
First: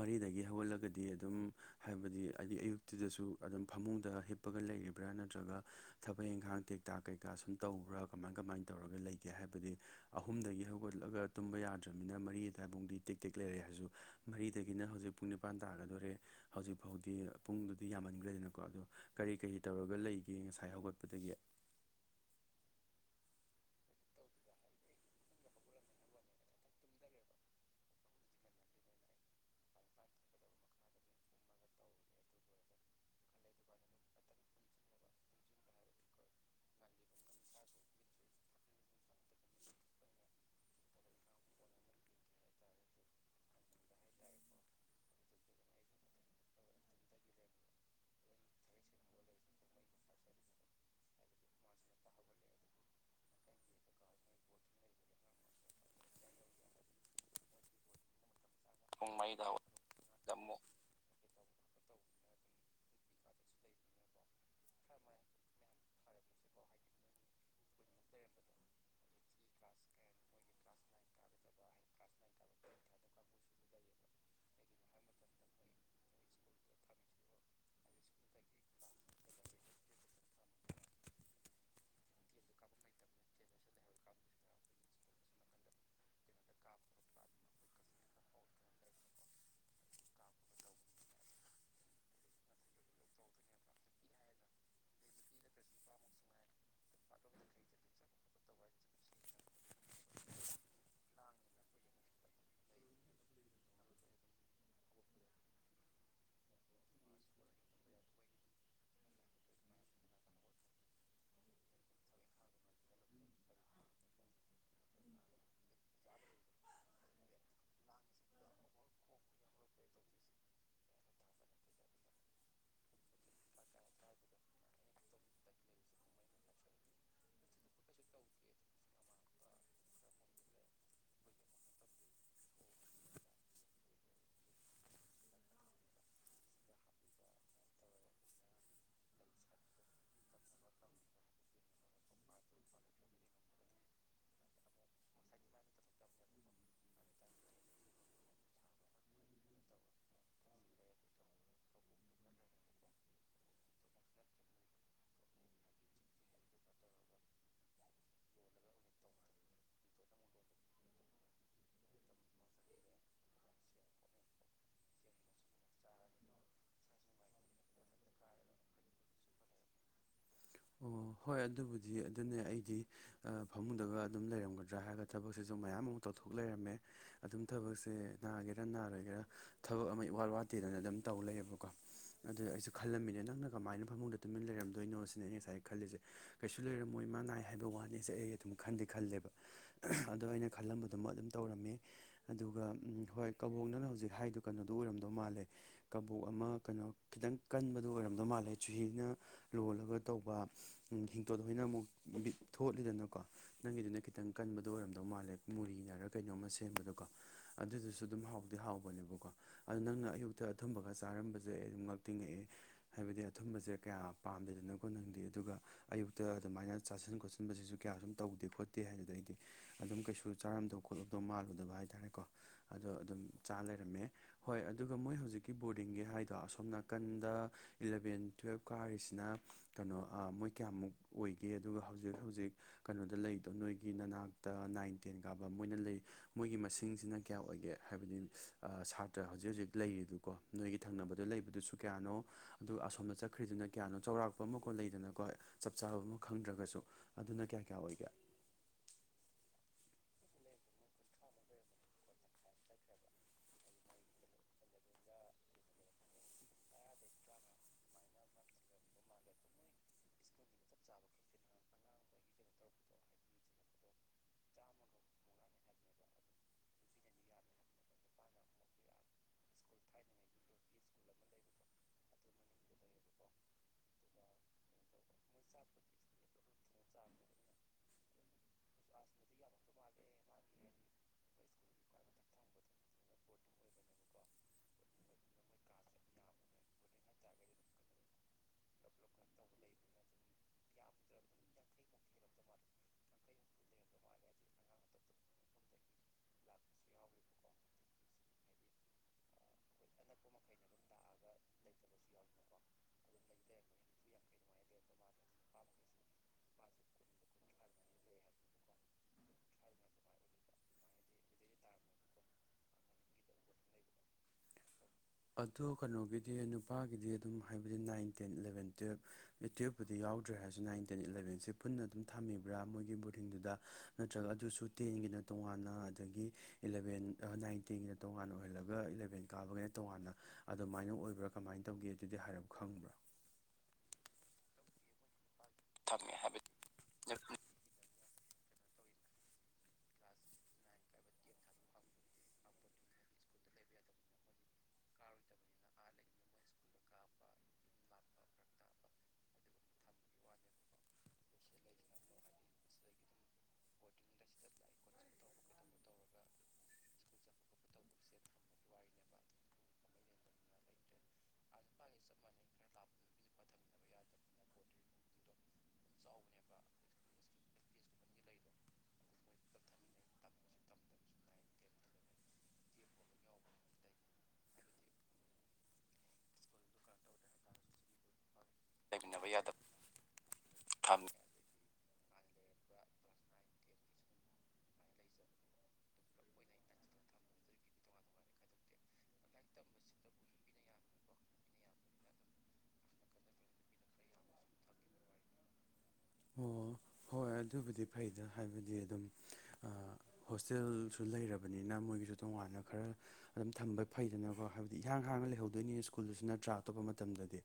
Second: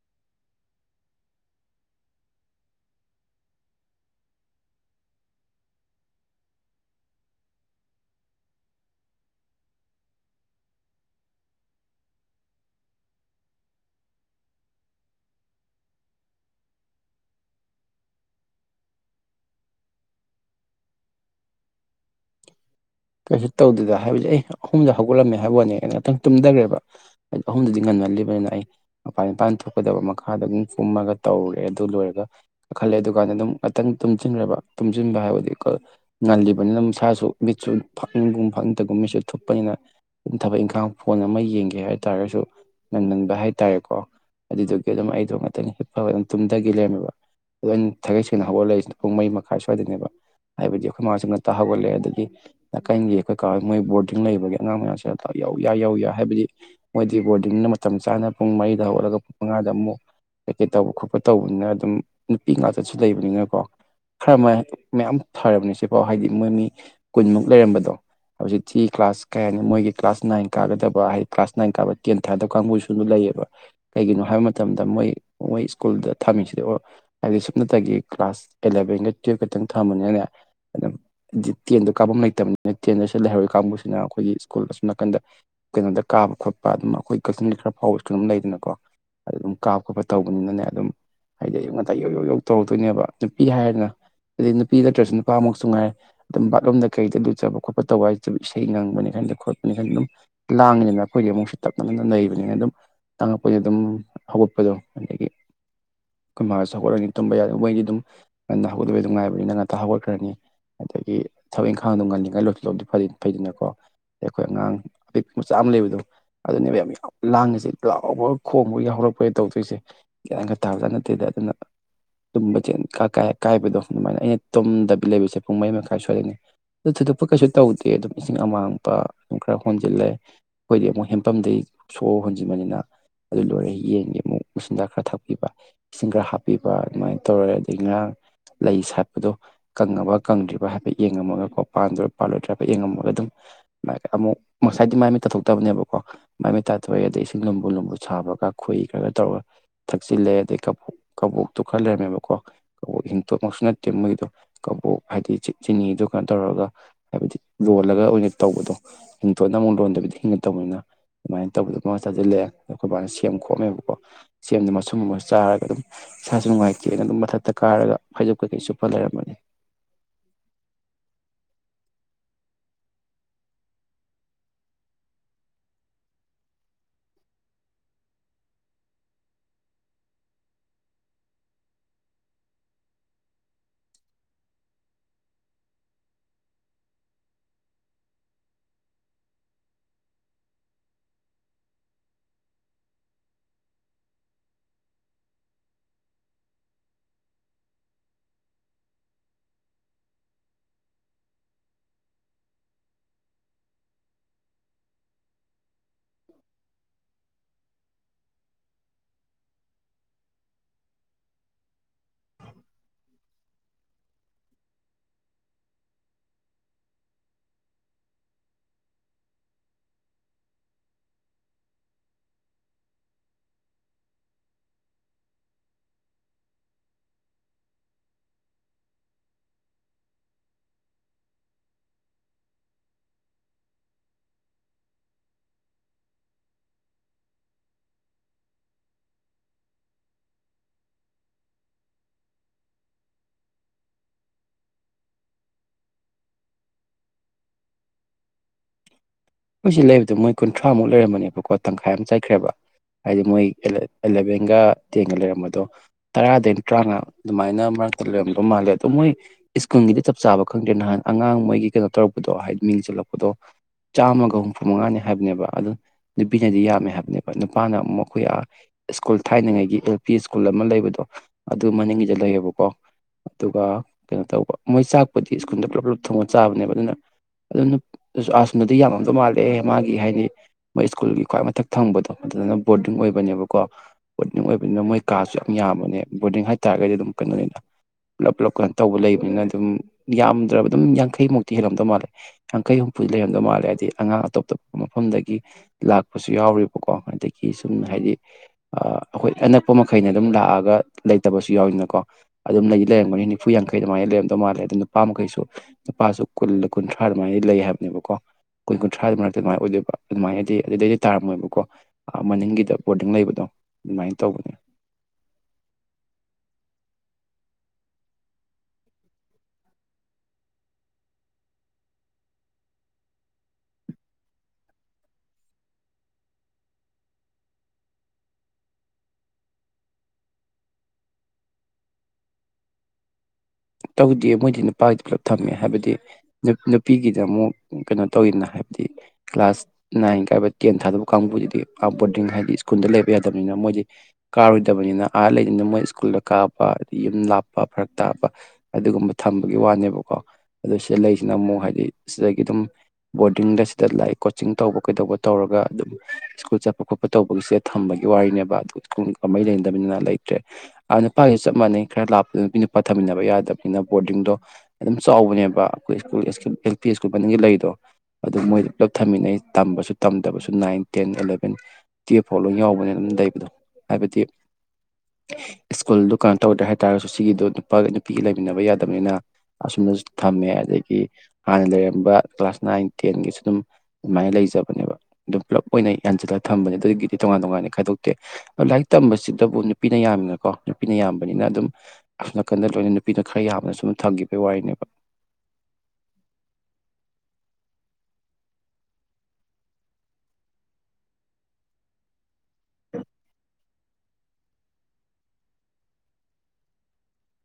ꯃꯔꯤꯗꯒꯤ ꯍꯧꯒꯠꯂꯒꯗꯤ ꯑꯗꯨꯝ ꯍꯥꯏꯕꯗꯤ ꯑꯥꯏꯗꯤ ꯑꯌꯨꯛꯇꯨꯗꯁꯨ ꯑꯗꯨꯝ ꯐꯃꯨꯡꯗ ꯍꯤꯞꯄꯒ ꯂꯩꯔꯤꯕ꯭ꯔꯥ ꯅꯠꯇ꯭ꯔꯒ ꯊꯕꯛ ꯏꯪꯈꯥꯡ ꯇꯦꯛꯇꯥꯛ ꯀꯩꯀꯥ ꯁꯨꯝ ꯇꯧꯕ꯭ꯔꯥ ꯀꯃꯥꯏ ꯀꯃꯥꯏꯅ ꯇꯧꯔꯒ ꯂꯩꯒꯦ ꯍꯥꯏꯕꯗꯤ ꯑꯍꯨꯝꯗꯒꯤ ꯍꯧꯒꯠꯂꯒ ꯇꯨꯝꯕ ꯌꯥꯗ꯭ꯔꯕꯅꯤꯅ ꯃꯔꯤ ꯑꯗꯥꯏꯕꯨꯡꯗꯤ ꯇꯦꯛ- ꯇꯦꯛ ꯂꯩꯔꯦ ꯍꯥꯏꯔꯖꯨ ꯃꯔꯤꯗꯒꯤꯅ ꯍꯧꯖꯤꯛ ꯄꯨꯡ ꯅꯤꯄꯥꯟ ꯇꯥꯒꯗꯣꯔꯦ ꯍꯧꯖꯤꯛ ꯐꯥꯎꯗꯤ ꯄꯨꯡꯗꯨꯗꯤ ꯌꯥꯝꯃꯟꯈ꯭ꯔꯦꯗꯅꯀꯣ ꯑꯗꯣ ꯀꯔꯤ- ꯀꯔꯤ ꯇꯧꯔꯒ ꯂꯩꯒꯦ ꯉꯁꯥꯏ ꯍꯧꯒꯠꯄꯗꯒꯤ ꯀꯩꯁꯨ ꯇꯧꯗꯦꯗ ꯍꯥꯏꯕꯗꯤ ꯑꯩ ꯑꯍꯨꯝꯗ ꯍꯧꯒꯠꯂꯝꯃꯦ ꯍꯥꯏꯕ ꯋꯥꯅꯦ ꯑ [unintelligible] ꯉꯥꯛꯇꯪ ꯇꯨꯝꯗꯒ꯭ꯔꯦꯕ ꯑꯩꯠ ꯑꯍꯨꯝꯗꯨꯗꯤ ꯉꯟꯃꯜꯂꯤꯕ꯭ꯔꯅ ꯑꯩ ꯃꯄꯥꯟ ꯏꯄꯥꯟ ꯊꯣꯛꯀꯗꯕ ꯃꯈꯥꯗ ꯑꯗꯨꯝ ꯀꯨꯝꯃꯒ ꯇꯧꯔꯦ ꯑꯗꯨ ꯂꯣꯏꯔꯒ ꯈꯜꯂꯦ ꯑꯗꯨꯀꯥꯟꯗ ꯑꯗꯨꯝ ꯉꯥꯛꯇꯪ ꯇꯨꯝꯖꯤꯟꯈ꯭ꯔꯕ ꯇꯨꯝꯖꯤꯟꯕ ꯍꯥꯏꯕꯗꯤꯀ‌ꯣ [unintelligible] ꯉꯜꯂꯤꯕꯅꯤꯅ ꯏꯁꯥꯁꯨ ꯃꯤꯠꯁꯨ ꯐꯥꯛꯅꯤꯡꯒꯨꯝ ꯐꯥꯛꯅꯤꯡꯗꯒꯨꯝ ꯃꯤꯠꯁꯨ ꯊꯨꯞꯄꯅꯤꯅ [unintelligible] ꯊꯕꯛ ꯏꯪꯈꯥꯡ ꯐꯣꯟ ꯑꯃ ꯌꯦꯡꯒꯦ ꯍꯥꯏꯇꯥꯥꯔꯒꯁꯨ ꯉꯟꯃꯟꯕ ꯍꯥꯏꯇꯥꯔꯦꯀꯣ ꯑꯗꯨꯗꯨꯒꯤ ꯑꯗꯨꯝ ꯑꯩꯗꯣ ꯉꯥꯛꯇꯪ ꯍꯤꯞꯄꯒ ꯑꯗꯨꯝ ꯇꯨꯝꯗꯒꯤ ꯂꯩꯔꯝꯃꯦꯕ [unintelligible] ꯅ ꯊꯥꯒꯩ ꯁꯦꯡꯅ ꯍꯧꯒꯂꯛꯏꯁꯤ ꯄꯨꯡ ꯃꯔꯤ ꯃꯈꯥꯏ ꯁ꯭ꯋꯥꯏꯗꯅꯦꯕ ꯍꯥꯏꯕꯗꯤ ꯑꯈꯣꯏ ꯃꯥ ꯍ‌ꯣꯏꯁꯨ ꯉꯟꯇꯥ ꯍꯧꯒꯠꯂꯦ ꯑꯗꯒꯤ ꯅꯥꯀꯟꯒꯤ ꯑꯈꯣꯏ ꯀꯥꯍ‌ꯣꯏ ꯃꯣꯏ ꯕꯣꯔꯗꯤꯡ ꯂꯩꯕꯒꯤ ꯑꯉꯥꯡ ꯃꯌꯥꯝꯁ‌ꯦ ꯍ‌ꯦꯇ ꯌꯧ ꯌꯥ ꯌꯧ ꯌꯥ ꯍꯥꯏꯕꯗꯤ ꯃꯣꯏꯗꯤ ꯕꯣꯔꯗꯤꯡꯅꯤꯅ ꯃꯇꯝ ꯆꯥꯅ ꯄꯨꯡ ꯃꯔꯤꯗ ꯍꯧꯒꯠꯂꯒ ꯄꯨꯡ ꯃꯉꯥꯗ ꯑꯃꯨꯛ ꯀꯩ ꯀꯩ ꯇꯧꯕ ꯈꯣꯠꯄ ꯇꯧꯕꯅꯤꯅ ꯑꯗꯨꯝ ꯅꯨꯄꯤ ꯉꯥꯛꯇꯁꯨ ꯂꯩꯕꯅꯤꯅꯀꯣ ꯈꯔ ꯃꯌꯥꯝ ꯃꯌꯥꯝ ꯐꯔꯕꯅꯤꯁꯦ ꯀꯣ ꯍꯥꯏꯗꯤ ꯃꯣꯏ ꯃꯤ ꯀꯨꯟꯃꯨꯛ ꯂꯩꯔꯝꯕꯗꯣ ꯍꯧꯖꯤꯛꯇꯤ ꯀ꯭ꯂꯥꯁ [unintelligible] ꯅꯤ ꯃꯣꯏꯒꯤ ꯀ꯭ꯂꯥꯁ ꯅꯥꯏꯟ ꯀꯥꯒꯗꯕ ꯍꯥꯏꯗꯤ ꯀ꯭ꯂꯥꯁ ꯅꯥꯏꯟ ꯀꯥꯕ ꯇꯦꯟ ꯊꯥꯗꯧ ꯀꯥꯡꯕꯨꯁꯨ ꯑꯗꯨ ꯂꯩꯌꯦꯕ ꯀꯩꯒꯤꯅꯣ ꯍꯥꯏꯕ ꯃꯇꯝꯗ ꯃꯣꯏ ꯃꯣꯏ ꯁ꯭ꯀꯨꯜꯗ ꯊꯝꯃꯤꯁꯤ [unintelligible] ꯍꯥꯏꯗꯤ ꯁꯨꯞꯅꯇꯒꯤ ꯀ꯭ꯂꯥꯁ ꯏꯂꯥꯚꯦꯟꯒ ꯇꯨꯌꯦꯜꯐ ꯀꯇꯪ ꯊꯝꯕꯅꯤꯅꯅꯦ ꯑꯗꯨꯝ ꯗꯤ ꯇꯦꯟꯗꯣ ꯀꯥꯐꯝ ꯂꯩꯇꯕꯅꯤꯅ ꯇꯦꯟ ꯑꯁꯤ ꯂꯩꯍꯧꯔꯤ ꯀꯥꯡꯕꯨꯁꯤꯅ ꯑꯈꯣꯏꯒꯤ ꯁ꯭ꯀꯨꯜ ꯑꯁꯨꯝ ꯅꯥꯀꯟꯗ ꯀꯩꯅꯣꯗ ꯀꯥꯕ ꯈꯣꯠꯄ ꯑꯗꯨꯝ ꯑꯈꯣꯏ ꯀꯛꯆꯤꯡꯗ ꯈꯔ ꯐꯥꯎꯕ ꯁꯀ꯭ꯨꯜ ꯑꯝ ꯂꯩꯗꯅꯀꯣ ꯑꯗꯗꯨꯝ ꯀꯥꯕ ꯈꯣꯠꯄ ꯇꯧꯕꯅꯤꯅꯅꯦ ꯑꯗꯨꯝ ꯍꯥꯏꯗꯤ ꯑꯌꯨꯛ ꯉꯟꯇ ꯌꯣꯛ ꯌꯧ ꯌꯧ ꯇꯧꯔꯛꯇꯣꯏꯅꯦꯕ ꯅꯨꯄꯤ ꯍꯥꯏꯔ‌ꯦꯗꯅ ꯑꯗꯩ ꯅꯨꯄꯤ ꯅꯠꯇ꯭ꯔꯁꯨ ꯅꯨꯄꯥꯃꯛꯁꯨ ꯉꯥꯏꯔꯦ ꯑꯗꯨꯝ ꯕꯥꯠꯔꯨꯝꯗ ꯀꯩꯗ ꯂꯨꯖꯥꯕ ꯈꯣꯠꯄ ꯇꯧ ꯍꯥꯏꯖ ꯏꯁꯩ ꯉꯪꯕꯅꯤ ꯈꯪꯗꯦ ꯈꯣꯠꯄꯅꯤ ꯈꯪꯗꯦ ꯑꯗꯨꯝ ꯂꯥꯡꯕꯅꯤꯅ ꯑꯩꯈꯣꯏꯗꯤ ꯑꯃꯨꯛꯁꯨ ꯇꯞ ꯅꯞꯅꯅ ꯂꯩꯕꯅꯤꯅ ꯑꯗꯨꯝ ꯇꯥꯡꯉꯛꯄꯅꯤꯅ ꯑꯗꯨꯝ ꯍꯧꯒꯠꯄꯗꯣ ꯑꯗꯒꯤ ꯑꯩꯈꯣꯏ ꯃꯥꯁꯨ ꯍꯧꯒꯠꯂꯅꯤ ꯇꯨꯝꯕ ꯌꯥꯗ ꯃꯣꯏꯗꯤ ꯑꯗꯨꯝ ꯉꯟꯅ ꯍꯧꯒꯠꯈꯤꯕꯩ ꯑꯗꯨꯝ ꯅꯨꯡꯉꯥꯏꯕꯅꯤꯅ ꯉꯟꯇ ꯍꯧꯒꯠꯈ꯭ꯔꯅꯤ꯫ ꯑꯗꯒꯤ ꯊꯕꯛ ꯏꯪꯈꯥꯡꯗꯣ ꯉꯜꯂꯤꯉꯩ ꯂꯣꯏꯁꯤꯜ ꯂꯧꯔꯗꯤ ꯐꯩ ꯐꯩꯗꯅꯀꯣ꯫ ꯑꯗꯩ ꯑꯩꯈꯣꯏ ꯑꯉꯥꯡ ꯑꯄꯤꯛꯄ ꯃꯆꯥ ꯑꯃ ꯂꯩꯕꯗꯣ꯫ ꯑꯗꯨꯅꯦꯕ ꯌꯥꯝ ꯌꯥꯎ ꯂꯥꯡꯉꯤꯖꯦ ꯂꯥꯎꯕꯒ ꯈꯣꯡꯕꯒꯤ ꯌꯥꯍꯧꯔꯛꯄꯗꯩ ꯇꯧꯗꯣꯏꯁꯦ꯫ ꯒꯌꯥꯥꯟꯒ ꯇꯥꯕ ꯖꯥꯠ ꯅꯠꯇꯦꯗ ꯑꯗꯨꯅ ꯇꯨꯝꯕꯖꯦ ꯈꯥ ꯀꯥꯏ ꯀꯥꯏꯕꯤꯗꯣ ꯑꯗꯨꯃꯥꯏꯅ ꯑꯩꯅ ꯇꯨꯝꯗꯕꯤ ꯂꯩꯕꯁꯦ ꯄꯨꯡ ꯃꯔꯤ ꯃꯈꯥꯏ ꯁꯣꯏꯗꯅꯤ ꯑꯗꯨ ꯊꯣꯏꯗꯣꯛꯄ ꯀꯩꯁꯨ ꯇꯧꯗꯦ ꯑꯗꯨꯝ ꯏꯁꯤꯡ ꯑꯃꯥꯡꯄ ꯑꯗꯨꯝ ꯈꯔ ꯍꯣꯟꯖꯤꯜꯂꯦ꯫ ꯑꯩꯈꯣꯏꯗꯤ ꯑꯃꯨꯛ ꯍꯦꯟꯄꯝꯗꯩ ꯁꯣꯛꯑ ꯍꯣꯟꯖꯟꯕꯅꯤꯅ ꯑꯗꯨ ꯂꯣꯏꯔ ꯌꯦꯟꯒꯤ ꯑꯃꯨꯛ ꯃꯆꯤꯟꯖꯥꯛ ꯈꯔ ꯊꯥꯛꯄꯤꯕ꯫ ꯏꯁꯤꯡ ꯈꯔ ꯍꯥꯞꯄꯤꯕ ꯑꯗꯨꯃꯥꯏ ꯇꯧꯔꯦ ꯑꯗꯩ ꯉꯔꯥꯡ ꯂꯩ ꯁꯥꯠꯄꯗꯣ ꯀꯪꯉꯕ ꯀꯪꯗ꯭ꯔꯤꯕ ꯍꯥꯏꯐꯦꯠ ꯌꯦꯡꯉꯃꯒꯀꯣ ꯄꯥꯟꯗꯣꯏꯔ ꯄꯥꯜꯂꯣꯏꯗ꯭ꯔꯥ ꯍꯥꯏꯐꯦꯠ ꯌꯦꯡꯉꯝꯃꯒ ꯑꯗꯨꯝ ꯂꯥꯛꯑꯦ ꯑꯃꯨꯛ ꯉꯁꯥꯏꯗꯤ ꯃꯥꯏ ꯃꯤꯠ ꯇꯥꯊꯣꯛꯇꯕꯅꯦꯕꯀꯣ꯫ ꯃꯥꯏ ꯃꯤꯠ ꯇꯥꯊꯣꯛꯑꯦ ꯑꯗꯩ ꯏꯁꯤꯡ ꯂꯨꯝꯕꯨ ꯂꯨꯝꯕꯨ ꯁꯥꯕꯒ ꯈꯣꯍꯤ ꯈ꯭ꯔꯒ ꯇꯧꯔ ꯊꯛꯆꯤꯜꯂꯦ ꯑꯗꯩ ꯀꯕꯣꯛ ꯀꯕꯣꯛꯇꯨ ꯈꯔ ꯂꯩꯔꯝꯃꯦꯕꯀꯣ꯫ ꯀꯕꯣꯛ ꯍꯤꯡꯇꯣꯠꯃꯛꯁꯨ ꯅꯠꯇꯦ ꯃꯣꯏꯗꯣ ꯀꯕꯣꯛ ꯍꯥꯏꯗꯤ ꯆꯤ ꯆꯤꯅꯤꯗꯨ ꯀꯩꯅꯣ ꯇꯧꯔꯒ ꯍꯥꯏꯕꯗꯤ ꯂꯣꯜꯂꯒ ꯑꯣꯏꯅ ꯇꯧꯕꯗꯣ ꯍꯤꯡꯇꯣꯟꯗ ꯑꯃꯨꯛ ꯂꯣꯟꯗꯕꯤꯗ ꯍꯤꯡꯅ ꯇꯧꯋꯤꯅ ꯑꯗꯨꯃꯥꯏꯅ ꯇꯧꯕꯗꯣ [unintelligible] ꯆꯥꯖꯜꯂꯦ ꯑꯩꯈꯣꯏꯕꯥꯅ ꯁꯦꯝ ꯈꯣꯛꯑꯝꯃꯦꯕꯀꯣ꯫ ꯁꯦꯝꯗꯣ ꯃꯁꯨꯡ ꯑꯃ ꯆꯥꯔꯒ ꯑꯗꯨꯝ ꯏꯁꯥꯁꯨ ꯅꯨꯡꯉꯥꯏꯇ꯭ꯔꯦꯅ ꯑꯗꯨꯝ ꯃꯊꯛꯇ ꯀꯥꯔꯒ ꯐꯩꯖꯨꯞ ꯀꯩꯀꯩ ꯁꯨꯞꯄ ꯂꯩꯔꯝꯕꯅꯤ꯫ ꯑꯣ ꯍꯣꯏ ꯑꯗꯨꯕꯨꯗꯤ ꯑꯗꯨꯅꯦ ꯑꯩꯗꯤ ꯑ ꯐꯃꯨꯡꯗꯒ ꯑꯗꯨꯝ ꯂꯩꯔꯝꯒꯗ꯭ꯔꯥ ꯍꯥꯏꯔꯒ ꯊꯕꯛꯁꯤꯁꯨ ꯃꯌꯥꯝ ꯑꯃꯨꯛ ꯇꯧꯊꯣꯛ ꯂꯩꯔꯝꯃꯦ꯫ ꯑꯗꯨꯝ ꯊꯕꯛꯁꯦ ꯅꯥꯒꯦꯔꯥ ꯅꯥꯔꯣꯏꯒꯦꯔꯥ ꯊꯕꯛ ꯑꯃ ꯏꯋꯥꯠ ꯋꯥꯠꯇꯦꯗꯅ ꯑꯗꯨꯝ ꯇꯧ ꯂꯩꯌꯦꯕꯀꯣ꯫ ꯑꯗꯨꯗ ꯑꯩꯁꯨ ꯈꯜꯂꯝꯃꯤꯅꯦ ꯅꯪꯅ ꯀꯃꯥꯏꯅ ꯐꯃꯨꯡꯗ ꯇꯨꯃꯤꯟꯅ ꯂꯩꯔꯝꯗꯣꯏꯅꯣ ꯁꯤ ꯅꯦ ꯑꯩ ꯉꯁꯥꯏ ꯈꯜꯂꯤꯖꯦ ꯀꯩꯁꯨ ꯂꯩꯔꯝꯃꯣꯏ ꯃꯥ ꯅꯥꯏ ꯍꯥꯏꯕ ꯋꯥꯅꯤꯖꯦ ꯑꯩ ꯑꯗꯨꯝ ꯈꯟꯗꯤ ꯈꯜꯂꯦꯕ꯫ ꯑꯗꯣ ꯑꯩꯅ ꯈꯜꯂꯝꯕꯗꯨꯃꯛ ꯑꯗꯨꯝ ꯇꯧꯔꯝꯃꯤ꯫ ꯑꯗꯨꯒ ꯎꯝ ꯍꯣꯏ ꯀꯕꯣꯛꯅꯪꯅ ꯍꯧꯖꯤꯛ ꯍꯥꯏꯗꯣ ꯀꯩꯅꯣꯗꯣ ꯑꯣꯏꯔꯝꯗꯧ ꯃꯥꯜꯂꯦ꯫ ꯀꯕꯣꯛ ꯑꯃ ꯀꯩꯅꯣ ꯈꯤꯇꯪ ꯀꯟꯕꯗꯣ ꯑꯣꯏꯔꯝꯗꯧ ꯃꯥꯜꯂꯦ ꯆꯨꯍꯤꯅ ꯂꯣꯜꯂꯒ ꯇꯧꯕ ꯍꯤꯡꯇꯣꯠ ꯍꯣꯏꯅ ꯑꯃꯨꯛ ꯊꯣꯠꯂꯤꯗꯅꯀꯣ꯫ ꯅꯪꯒꯤꯗꯨꯅ ꯈꯤꯇꯪ ꯀꯟꯕꯗꯣ ꯑꯣꯏꯔꯝꯗꯧ ꯃꯥꯜꯂꯦ ꯃꯨꯔꯤꯅꯔꯒ ꯀꯩꯅꯣꯝꯃ ꯁꯦꯝꯕꯗꯣꯀꯣ꯫ ꯑꯗꯨꯗꯨꯁꯨ ꯑꯗꯨꯝ ꯍꯥꯎꯕꯨꯗꯤ ꯍꯥꯎꯕꯅꯦꯕꯀꯣ꯫ ꯑꯗꯨ ꯅꯪꯅ ꯑꯌꯨꯛꯇ ꯑꯊꯨꯝꯕꯒ ꯆꯥꯔꯝꯕꯖꯦ ꯑꯩ ꯑꯗꯨꯝ ꯉꯥꯛꯇꯤ ꯉꯛꯑꯦ꯫ ꯍꯥꯏꯕꯗꯤ ꯑꯊꯨꯝꯕꯖꯦ ꯀꯌꯥ ꯄꯥꯝꯗꯦꯗ ꯅꯪ꯫ ꯀꯣ ꯅꯪꯗꯤ ꯑꯗꯨꯒ ꯑꯌꯨꯛꯇ ꯑꯗꯨꯃꯥꯏꯅ ꯆꯥꯁꯤꯟ ꯈꯣꯠꯆꯤꯟꯕꯁꯤꯁꯨ ꯀꯌꯥ ꯁꯨꯝ ꯇꯧꯗꯦ ꯈꯣꯠꯇꯦ ꯍꯥꯏꯗꯨꯗ ꯑꯩꯗꯤ ꯑꯗꯨꯝ ꯀꯩꯁꯨ ꯆꯥꯔꯝꯗꯧ ꯈꯣꯠꯂꯝꯗꯧ ꯃꯥꯜꯂꯨꯗꯕ ꯍꯥꯏꯇꯥꯔꯦꯀꯣ ꯑꯗꯣ ꯑꯗꯨꯝ ꯆꯥ ꯂꯩꯔꯝꯃꯦ꯫ ꯍꯣꯏ ꯑꯗꯨꯒ ꯃꯣꯏ ꯍꯧꯖꯤꯛꯀꯤ ꯕꯣꯔꯗꯤꯡꯒꯤ ꯍꯥꯏꯗꯣ ꯑꯁꯣꯝ ꯅꯥꯀꯟꯗ ꯏꯂꯚꯦꯟ ꯇꯨꯌꯦꯞ ꯀꯥꯔꯤꯁꯤꯅ ꯀꯩꯅꯣ ꯃꯣꯏ ꯀꯌꯥꯃꯨꯛ ꯑꯣꯏꯒꯦ ꯑꯗꯨꯒ ꯍꯧꯖꯤꯛ ꯍꯧꯖꯤꯛ ꯀꯩꯅꯣꯗ ꯂꯩꯗꯣ ꯅꯣꯏꯒꯤ ꯅꯅꯥꯛꯇ ꯅꯥꯏꯟ ꯇꯦꯟ ꯀꯥꯕ ꯃꯣꯏꯅ ꯂꯩ ꯃꯣꯏꯒꯤ ꯃꯁꯤꯡꯁꯤꯅ ꯀꯌꯥ ꯑꯣꯏꯒꯦ ꯍꯥꯏꯕꯗꯤ ꯁꯥꯇ꯭ꯔ ꯍꯧꯖꯤꯛ ꯍꯧꯖꯤꯛ ꯂꯩꯔꯤꯗꯨ꯫ ꯀꯣ ꯅꯣꯏꯒꯤ ꯊꯪꯅꯕꯗ ꯂꯩꯕꯗꯨꯁꯨ ꯀꯌꯥꯅꯣ ꯑꯗꯨꯒ ꯑꯁꯣꯝꯗ ꯆꯠꯈ꯭ꯔꯤꯗꯨꯅ ꯀꯌꯥꯅꯣ ꯆꯧꯔꯥꯛ ꯐꯝꯃꯀꯣꯟ ꯂꯩꯗꯅꯀꯣ ꯆꯞ ꯆꯥꯕ ꯑꯃ ꯈꯪꯗ꯭ꯔꯒꯁꯨ ꯑꯗꯨꯅ ꯀꯌꯥ ꯀꯌꯥ ꯑꯣꯏꯒꯦ꯫ ꯃꯣꯏꯁꯤ ꯂꯩꯕꯗꯣ ꯃꯣꯏ ꯀꯨꯟꯊ꯭ꯔꯥꯃꯨꯛ ꯂꯩꯔꯝꯕꯅꯦꯕꯀꯣ ꯇꯪꯈꯥꯏ ꯑꯃ ꯆꯠꯈ꯭ꯔꯦꯕ ꯍꯥꯏꯗꯤ ꯃꯣꯏ ꯑ‌ꯦꯂꯥ ꯑꯦꯂꯚꯦꯟꯒ ꯇꯦꯟꯒ ꯂꯩꯔꯝꯕꯗꯣ ꯇꯔꯥꯗꯒꯤ ꯇ꯭ꯔꯥꯡꯉꯥ ꯑꯗꯨꯃꯥꯏꯅ ꯃꯔꯛꯇ ꯂꯩꯔꯝꯗꯧ ꯃꯥꯜꯂꯦ ꯑꯗ‌ꯣ ꯃꯣꯏ ꯁ꯭ꯀꯨꯜꯒꯤꯗꯤ ꯆꯞ ꯆꯥꯕ ꯈꯪꯗ꯭ꯔꯦ ꯅꯍꯥꯟ ꯑꯉꯥꯡ ꯃꯣꯏꯒꯤ ꯀꯩꯅꯣ ꯇꯧꯔꯛꯄꯗꯣ ꯍꯥꯏꯗꯤ ꯃꯤꯡ ꯆꯜꯂꯛꯄꯗꯣ ꯆꯥꯝꯃꯒ ꯍꯨꯝꯐꯨ ꯃꯉꯥꯅꯤ ꯍꯥꯏꯕꯅꯦꯕ ꯑꯗꯨ ꯅꯨꯄꯤꯅꯗꯤ ꯌꯥꯝꯃꯦ ꯍꯥꯏꯕꯅꯦꯕ ꯅꯨꯄꯥꯅ ꯑꯃꯨꯛ ꯃꯈꯣꯏ ꯑꯥ ꯁ꯭ꯀꯨꯜ ꯊꯥꯏꯅꯉꯩꯒꯤ ꯑꯦꯜ ꯄꯤ ꯁ꯭ꯀꯨꯜ ꯑꯃ ꯂꯩꯕꯗꯣ ꯑꯗꯨ ꯃꯅꯤꯡꯒꯤꯗ ꯂꯩꯌꯦꯕꯀꯣ ꯑꯗꯨꯒ ꯀꯩꯅꯣ ꯇꯧꯕ ꯃꯣꯏ ꯆꯥꯛꯄꯨꯗꯤ ꯁ꯭ꯀꯨꯜꯗ ꯄꯨꯂꯞ ꯄꯨꯂꯞ ꯊꯣꯡꯉ ꯆꯥꯕꯅꯦꯕ ꯑꯗꯨꯅ ꯑꯗꯨ ꯅꯨꯞ ꯑ ꯁ‌ꯣꯝꯅꯗꯤ ꯌꯥꯝꯃꯝꯗꯧ ꯃꯥꯜꯂ‌ꯦ ꯃꯥꯒꯤ ꯍꯥꯏꯗꯤ ꯃꯣꯏ ꯁ꯭ꯀꯨꯜꯒꯤ ꯈ꯭ꯋꯥꯏ ꯃꯊꯛ ꯊꯪꯕꯗꯣ ꯑꯗꯨꯅ ꯕꯣꯔꯗꯤꯡ ꯑꯣꯏꯕꯅꯦꯕꯀꯣ ꯕꯣꯔꯗꯤꯡ ꯑꯣꯏꯕꯅꯤꯅ ꯃꯣꯏ ꯀꯥꯁꯨ ꯌꯥꯝ ꯌꯥꯝꯕꯅꯦ ꯕꯣꯔꯗꯤꯡ ꯍꯥꯏꯇꯥꯔꯒꯗꯤ ꯑꯗꯨꯝ ꯀꯩꯅꯣꯅꯤꯗ ꯄꯨꯂꯞ ꯄꯨꯂꯞ ꯀꯩꯅꯣ ꯇꯧꯕ ꯂꯩꯕꯅꯤꯅ ꯑꯗꯨꯝ ꯌꯥꯝꯗ꯭ꯔꯕ ꯑꯗꯨꯝ ꯌꯥꯡꯈꯩꯃꯨꯛꯇꯤ ꯍꯦꯜꯂꯝꯗꯧ ꯃꯥꯜꯂꯦ ꯌꯥꯡꯈꯩ ꯍꯨꯝꯐꯨꯗꯤ ꯂꯩꯔꯝꯗꯧ ꯃꯥꯜꯂꯦ ꯍꯥꯏꯗꯤ ꯑꯉꯥꯡ ꯑꯇꯣꯞ ꯑꯇꯣꯞꯄ ꯃꯐꯝꯗꯒꯤ ꯂꯥꯛꯄꯁꯨ ꯌꯥꯎꯔꯤꯕꯀꯣ ꯑꯗꯒꯤ ꯁꯨꯝ ꯍꯥꯏꯗꯤ ꯑ ꯑꯩꯈꯣꯏ ꯑꯅꯛꯄ ꯃꯈꯩꯅ ꯑꯗꯨꯝ ꯂꯥꯛꯑꯒ ꯂꯩꯇꯕꯁꯨ ꯌꯥꯎꯋꯤꯗꯅꯀꯣ ꯑꯗꯨꯝ ꯂꯩꯗꯤ ꯂꯩꯔꯝꯒꯅꯤ ꯅꯤꯐꯨ ꯌꯥꯡꯈꯩ ꯑꯗꯨꯃꯥꯏꯅ ꯂꯩꯔꯝꯗꯧ ꯃꯥꯜꯂꯦ ꯑꯗꯨ ꯅꯨꯄꯥ ꯃꯈꯩꯁꯨ ꯅꯨꯄꯥꯁꯨ ꯀꯨꯜꯂꯥ ꯀꯨꯟꯊ꯭ꯔꯥꯔ ꯑꯗꯨꯃꯥꯏꯅ ꯂꯩ ꯍꯥꯏꯕꯅꯦꯕꯀꯣ ꯀꯨꯟ ꯀꯨꯟꯊ꯭ꯔꯥꯒꯤ ꯃꯔꯛꯇ ꯑꯗꯨꯃꯥꯏꯅ ꯑꯣꯏꯗꯣꯏꯕ ꯑꯗꯨꯃꯥꯏꯅꯗꯤ ꯑꯗꯨꯗꯩꯗꯤ ꯇꯥꯔꯝꯃꯣꯏꯕꯀꯣ ꯑꯥ ꯃꯅꯤꯡꯒꯤꯗ ꯕꯣꯔꯗꯤꯡ ꯂꯩꯕꯗꯣ ꯑꯗꯨꯃꯥꯏꯅ ꯇꯧꯕꯅꯦ ꯑꯗꯣ ꯀꯩꯅꯣꯒꯤꯗꯤ ꯅꯨꯄꯥꯒꯤꯗꯤ ꯑꯗꯨꯝ ꯍꯥꯏꯕꯗꯤ ꯅꯥꯏꯟ ꯇꯦꯟ ꯏꯂꯕꯦꯟ ꯇꯨꯌꯦꯜꯞ ꯇꯨꯌꯦꯜꯄꯨꯗꯤ ꯌꯥꯎꯗ꯭ꯔꯦ ꯍꯥꯏꯔꯁꯨ ꯅꯥꯏꯟ ꯇꯦꯟ ꯏꯂꯚꯦꯟꯁꯦ ꯄꯨꯟꯅ ꯑꯗꯨꯝ ꯊꯝꯃꯤꯕ꯭ꯔꯥ ꯃꯣꯏꯒꯤ ꯕꯣꯔꯗꯤꯡꯗꯨꯗ ꯅꯠꯇ꯭ꯔꯥꯒ ꯑꯗꯨꯁꯨ ꯇꯦꯟꯒꯤꯅ ꯇꯣꯉꯥꯟꯅ ꯑꯗꯒꯤ ꯏꯂꯚꯦꯟ ꯑꯥ ꯅꯥꯏꯟ ꯇꯦꯟꯒꯤꯅ ꯇꯣꯉꯥꯟ ꯑꯣꯏꯍꯜꯂꯒ ꯏꯂꯚꯦꯟ ꯀꯥꯕꯒꯩꯅ ꯇꯣꯡꯉꯥꯟꯅ ꯑꯗꯨꯃꯥꯏꯅ ꯑꯣꯏꯕ꯭ꯔꯥ ꯀꯃꯥꯏꯅ ꯇꯧꯒꯦ ꯑꯗꯨꯗꯤ ꯍꯥꯏꯔꯞ ꯈꯪꯕ꯭ꯔꯥ ꯇꯧꯗꯤꯌꯦ ꯃꯣꯏꯗꯤ ꯅꯨꯄꯥꯒꯤꯗꯤ ꯄꯨꯂꯞ ꯊꯝꯃꯦ ꯍꯥꯏꯕꯗꯤ ꯊꯝꯃꯦ ꯍꯥꯏꯕꯗꯤ ꯅ‌ꯨꯞ ꯅꯨꯄꯤꯒꯤꯗ ꯑꯃꯨꯛ ꯀꯩꯅꯣ ꯇꯧꯋꯤꯗꯅ ꯍꯥꯏꯕꯗꯤ ꯀ꯭ꯂꯥꯁ ꯅꯥꯏꯟ ꯀꯥꯕ ꯇꯦꯟ ꯊꯥꯗꯨꯕ ꯀꯥꯡꯕꯨꯁꯤꯗꯤ ꯕꯣꯔꯗꯤꯡ ꯍꯥꯏꯗꯤ ꯁ꯭ꯀꯨꯜꯗ ꯂꯩꯕ ꯌꯥꯗꯕꯅꯤꯅ ꯃꯣꯏꯗꯤ ꯀꯥꯔꯣꯏꯗꯕꯅꯤꯅ ꯑꯥ ꯂꯩꯕꯅꯤꯅ ꯃꯣꯏ ꯁ꯭ꯀꯨꯜꯗ ꯀꯥꯕ ꯌꯨꯝ ꯂꯥꯞꯄ ꯐꯔꯛ ꯇꯥꯕ ꯑꯗꯨꯒꯨꯝꯕ ꯊꯝꯕꯒꯤ ꯋꯥꯅꯦꯕꯀꯣ ꯑꯗꯨ ꯁꯤꯗ ꯂꯩꯁꯤꯅ ꯑꯃꯨꯛ ꯍꯥꯏꯗꯤ ꯁꯤꯗꯒꯤ ꯑꯗꯨꯝ ꯕꯣꯔꯗꯤꯡꯗ ꯁꯤꯗ ꯂꯥꯏꯔꯤꯛ ꯀꯣꯆꯤꯡ ꯇꯧꯕ ꯀꯩꯗꯧꯕ ꯇꯧꯔꯒ ꯑꯗꯨꯝ ꯁ꯭ꯀꯨꯜ ꯆꯠꯄ ꯈꯣꯠꯄ ꯇꯧꯕꯒꯤꯁꯦ ꯊꯝꯕꯒꯤ ꯋꯥꯔꯤꯅꯦꯕ ꯑꯗꯨ ꯁ꯭ꯀꯨꯜꯒ ꯃꯔꯤ ꯂꯩꯅꯗꯕꯅꯤꯅ ꯂꯩꯇ꯭ꯔꯦ ꯑꯥ ꯅꯨꯄꯥꯒꯤꯁꯨ ꯆꯞꯃꯥꯟꯅꯩ ꯈꯔ ꯂꯥꯞꯄꯗ ꯅꯨꯄꯤ ꯅꯨꯄꯥ ꯊꯝꯃꯤꯟꯅꯕ ꯌꯥꯗꯕ ꯑꯗꯨꯅ ꯕꯣꯔꯗꯤꯡꯗꯣ ꯑꯗꯨꯝ ꯆꯥꯎꯕꯅꯦꯕ ꯑꯩꯈꯣꯏ ꯁꯀꯨꯜ ꯑꯦꯜ ꯄꯤ ꯁ꯭ꯀꯨꯜ ꯃꯅꯤꯡꯒꯤ ꯂꯩꯗꯣ ꯑꯗꯨ ꯃꯣꯏꯗꯤ ꯄꯨꯂꯞ ꯊꯝꯃꯤꯟꯅꯩ ꯇꯝꯕꯁꯨ ꯇꯝꯗꯕꯁꯨ ꯅꯥꯏꯟ ꯇꯦꯟ ꯑꯦꯂꯚꯦꯟ ꯇꯨꯌꯦꯜꯐꯥꯎ ꯂꯣꯏ ꯌꯥꯎꯕꯅꯦꯅ ꯑꯗꯨꯝ ꯂꯩꯕꯗꯣ ꯍꯥꯏꯕꯗꯤ ꯁ꯭ꯀꯨꯜꯗꯨ ꯀꯩꯅꯣ ꯇꯧꯗ꯭ꯔꯦ ꯍꯥꯏꯇꯥꯔꯁꯨ ꯁꯤꯒꯤꯗꯣ ꯅꯨꯄꯥꯒ ꯅꯨꯄꯤꯒ ꯂꯩ ꯃꯤꯟꯅꯕ ꯌꯥꯗꯕꯅꯤꯅ ꯂꯩꯃꯤꯟꯅꯕ ꯌꯥꯗꯕ ꯑꯁꯨꯝꯗꯁꯨ ꯊꯝꯃꯦ ꯑꯗꯒꯤ ꯍꯥꯟꯅ ꯂꯩꯔꯝꯕ ꯀ꯭ꯂꯥꯁ ꯅꯥꯏꯟ ꯇꯦꯟꯒꯤꯁꯨ ꯑꯗꯨꯝ ꯑꯗꯨꯃꯥꯏꯅ ꯂꯩꯖꯕꯅꯦꯕ ꯑꯗꯨꯝ ꯄꯨꯂꯞ ꯑꯣꯏꯅ ꯌꯥꯟꯁꯤꯜꯂꯒ ꯊꯝꯕꯅꯦ ꯑꯗꯨꯒꯤꯗꯤ ꯇꯣꯉꯥꯟ ꯇꯣꯉꯥꯟꯅ ꯈꯥꯏꯗꯣꯛꯇꯦ ꯂꯥꯏꯔꯤꯛ ꯇꯝꯕꯁꯤꯗꯕꯨ ꯅꯨꯄꯤꯅ ꯌꯥꯝꯃꯤꯗꯅꯀꯣ ꯅꯨꯄꯤꯅ ꯌꯥꯝꯕꯅꯤꯅ ꯑꯗꯨꯝ ꯑꯁꯣꯝ ꯅꯥꯀꯟꯗ ꯂꯣꯏꯅ ꯅꯨꯞ ꯄꯤꯅ ꯈꯔ ꯌꯥꯝꯃ ꯁꯨꯝ ꯊꯝꯈꯤꯕꯒꯤ ꯋꯥꯔꯤꯅꯦꯕ ꯑꯣ ꯍꯣꯏ ꯑꯗꯨꯕꯨꯗꯤ ꯐꯩꯗ ꯍꯥꯏꯕꯗꯤ ꯑꯗꯨꯝ ꯑꯥ ꯍꯣꯁꯇꯦꯜꯁꯨ ꯂꯩꯔꯕꯅꯤꯅ ꯃꯣꯏꯒꯤꯁꯨ ꯇꯣꯉꯥꯟꯅ ꯈꯔ ꯑꯗꯨꯝ ꯊꯝꯕ ꯐꯩꯗꯅꯀꯣ ꯍꯥꯏꯕꯗꯤ ꯏꯍꯥꯡ ꯍꯥꯡꯅ ꯂꯩꯍꯧꯗꯣꯏꯅꯤ ꯁ꯭ꯀꯨꯜꯗꯨꯁꯨ ꯅꯠꯇ꯭ꯔꯥ ꯑꯇꯣꯞꯄ ꯃꯇꯝꯗꯗꯤ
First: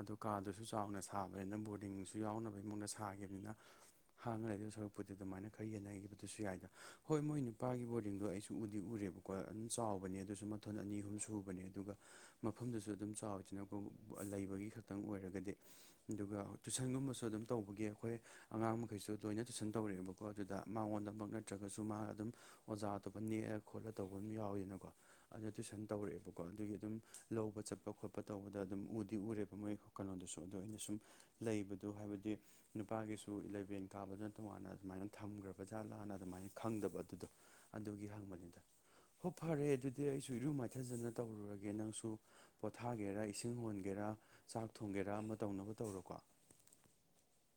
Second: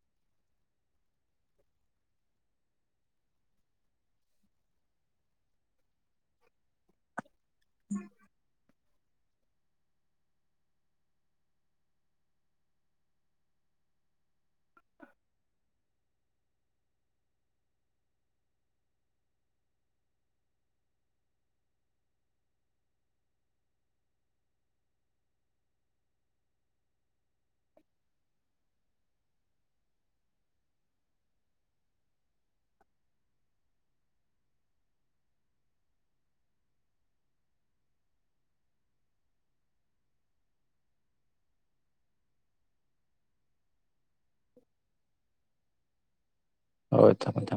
ꯑꯗꯣ ꯀꯥꯗꯨꯁꯨ ꯆꯥꯎꯅ ꯁꯥꯕꯅꯤꯅ ꯕꯣꯔꯗꯤꯡꯁꯨ ꯌꯥꯎꯅꯕꯒꯤ ꯃꯑ‌ꯣꯡꯗ ꯁꯥꯈꯤꯕꯅꯤꯅ ꯍꯥꯡꯉ ꯂꯩꯗꯧ ꯁꯔꯨꯛꯄꯨꯗꯤ ꯑꯗꯨꯃꯥꯏꯅ ꯈꯔ ꯌꯦꯟꯅꯈꯤꯕꯗꯨꯁꯨ ꯌꯥꯏꯗ ꯍꯣꯏ ꯃꯣꯏ ꯅꯨꯞ ꯄꯥꯒꯤ ꯕꯣꯔꯗꯤꯡꯗꯣ ꯑꯩꯁꯨ ꯎꯗꯤ ꯎꯔꯦꯕꯀꯣ ꯑꯗꯨꯝ ꯆꯥꯎꯕꯅꯦ ꯑꯗꯨꯁꯨ ꯃꯊꯣꯟ ꯑꯅꯤ ꯍꯨꯝ ꯁꯨꯕꯅꯦ ꯑꯗꯨꯒ ꯃꯐꯝꯗꯨꯁꯨ ꯑꯗꯨꯝ ꯆꯥꯎꯋꯤꯗꯅꯀꯣ ꯂꯩꯕꯒꯤ ꯈꯛꯇꯪ ꯑꯣꯏꯔꯒꯗꯤ ꯗꯨꯒ ꯇꯨꯏꯁꯟꯒꯨꯝꯕꯁꯨ ꯑꯗꯨꯝ ꯇꯧ ꯒꯦ ꯑꯈꯣꯏ ꯑꯉꯥꯡ ꯃꯈꯩꯁꯨ ꯂꯣꯏꯅ ꯇꯨꯏꯁꯟ ꯇꯧꯔꯦꯕꯀꯣ ꯑꯗꯨꯗ ꯃꯥꯉꯣꯟꯗꯃꯛ ꯅꯠꯇ꯭ꯔꯒꯁꯨ ꯃꯥ ꯑꯗꯨꯝ ꯑꯣꯖꯥ ꯑꯇꯣꯞꯄ ꯅꯦꯑ ꯈꯣꯠꯂ ꯇꯧꯕ ꯑꯝ ꯌꯥꯎꯋꯤꯗꯅꯀꯣ ꯑꯗ ꯇꯨꯏꯁꯟ ꯇꯧꯔꯦꯑꯦꯕꯀꯣ ꯑꯗꯨꯒꯤ ꯑꯗꯨꯝ ꯂꯧꯕ ꯆꯠꯄ ꯈꯣꯠꯄ ꯇꯧꯕꯗ ꯑꯗꯨꯝ ꯎꯗꯤ ꯎꯔꯦꯕ ꯃꯣꯏ ꯀꯩꯅꯣꯗꯨꯁꯨ ꯑꯗꯣ ꯑꯩꯅ ꯁꯨꯝ ꯂꯩꯕꯗꯣ ꯍꯥꯏꯕꯗꯤ ꯅꯨꯄꯥꯒꯤꯁꯨ ꯏꯂꯚꯦꯟ ꯀꯥꯕꯅ ꯇꯣꯉꯥꯟꯅ ꯑꯗꯨꯃꯥꯏꯅ ꯊꯝꯒ꯭ꯔꯕ ꯖꯥꯠꯂꯥꯅ ꯑꯗꯨꯃꯥꯏꯅ ꯈꯪꯗꯕ ꯑꯗꯨꯗꯣ ꯑꯗꯨꯒꯤ ꯍꯪꯕꯅꯤꯗ ꯍꯣ ꯐꯔꯦ ꯑꯗꯨꯗꯤ ꯑꯩꯁꯨ ꯏꯔꯨ ꯃꯥꯏꯊꯖꯅ ꯇꯧꯔꯨꯔꯒꯦ ꯅꯪꯁꯨ ꯄꯣꯊꯥꯒꯦꯔꯥ ꯏꯁꯤꯡ ꯍꯣꯟꯒꯦꯔꯥ ꯆꯥꯛ ꯊꯣꯡꯒꯦꯔꯥ ꯑꯃ ꯇꯧꯅꯕ ꯇꯧꯔꯣꯀꯣ ꯍꯣꯏ ꯊꯝꯃꯣ ꯊꯝ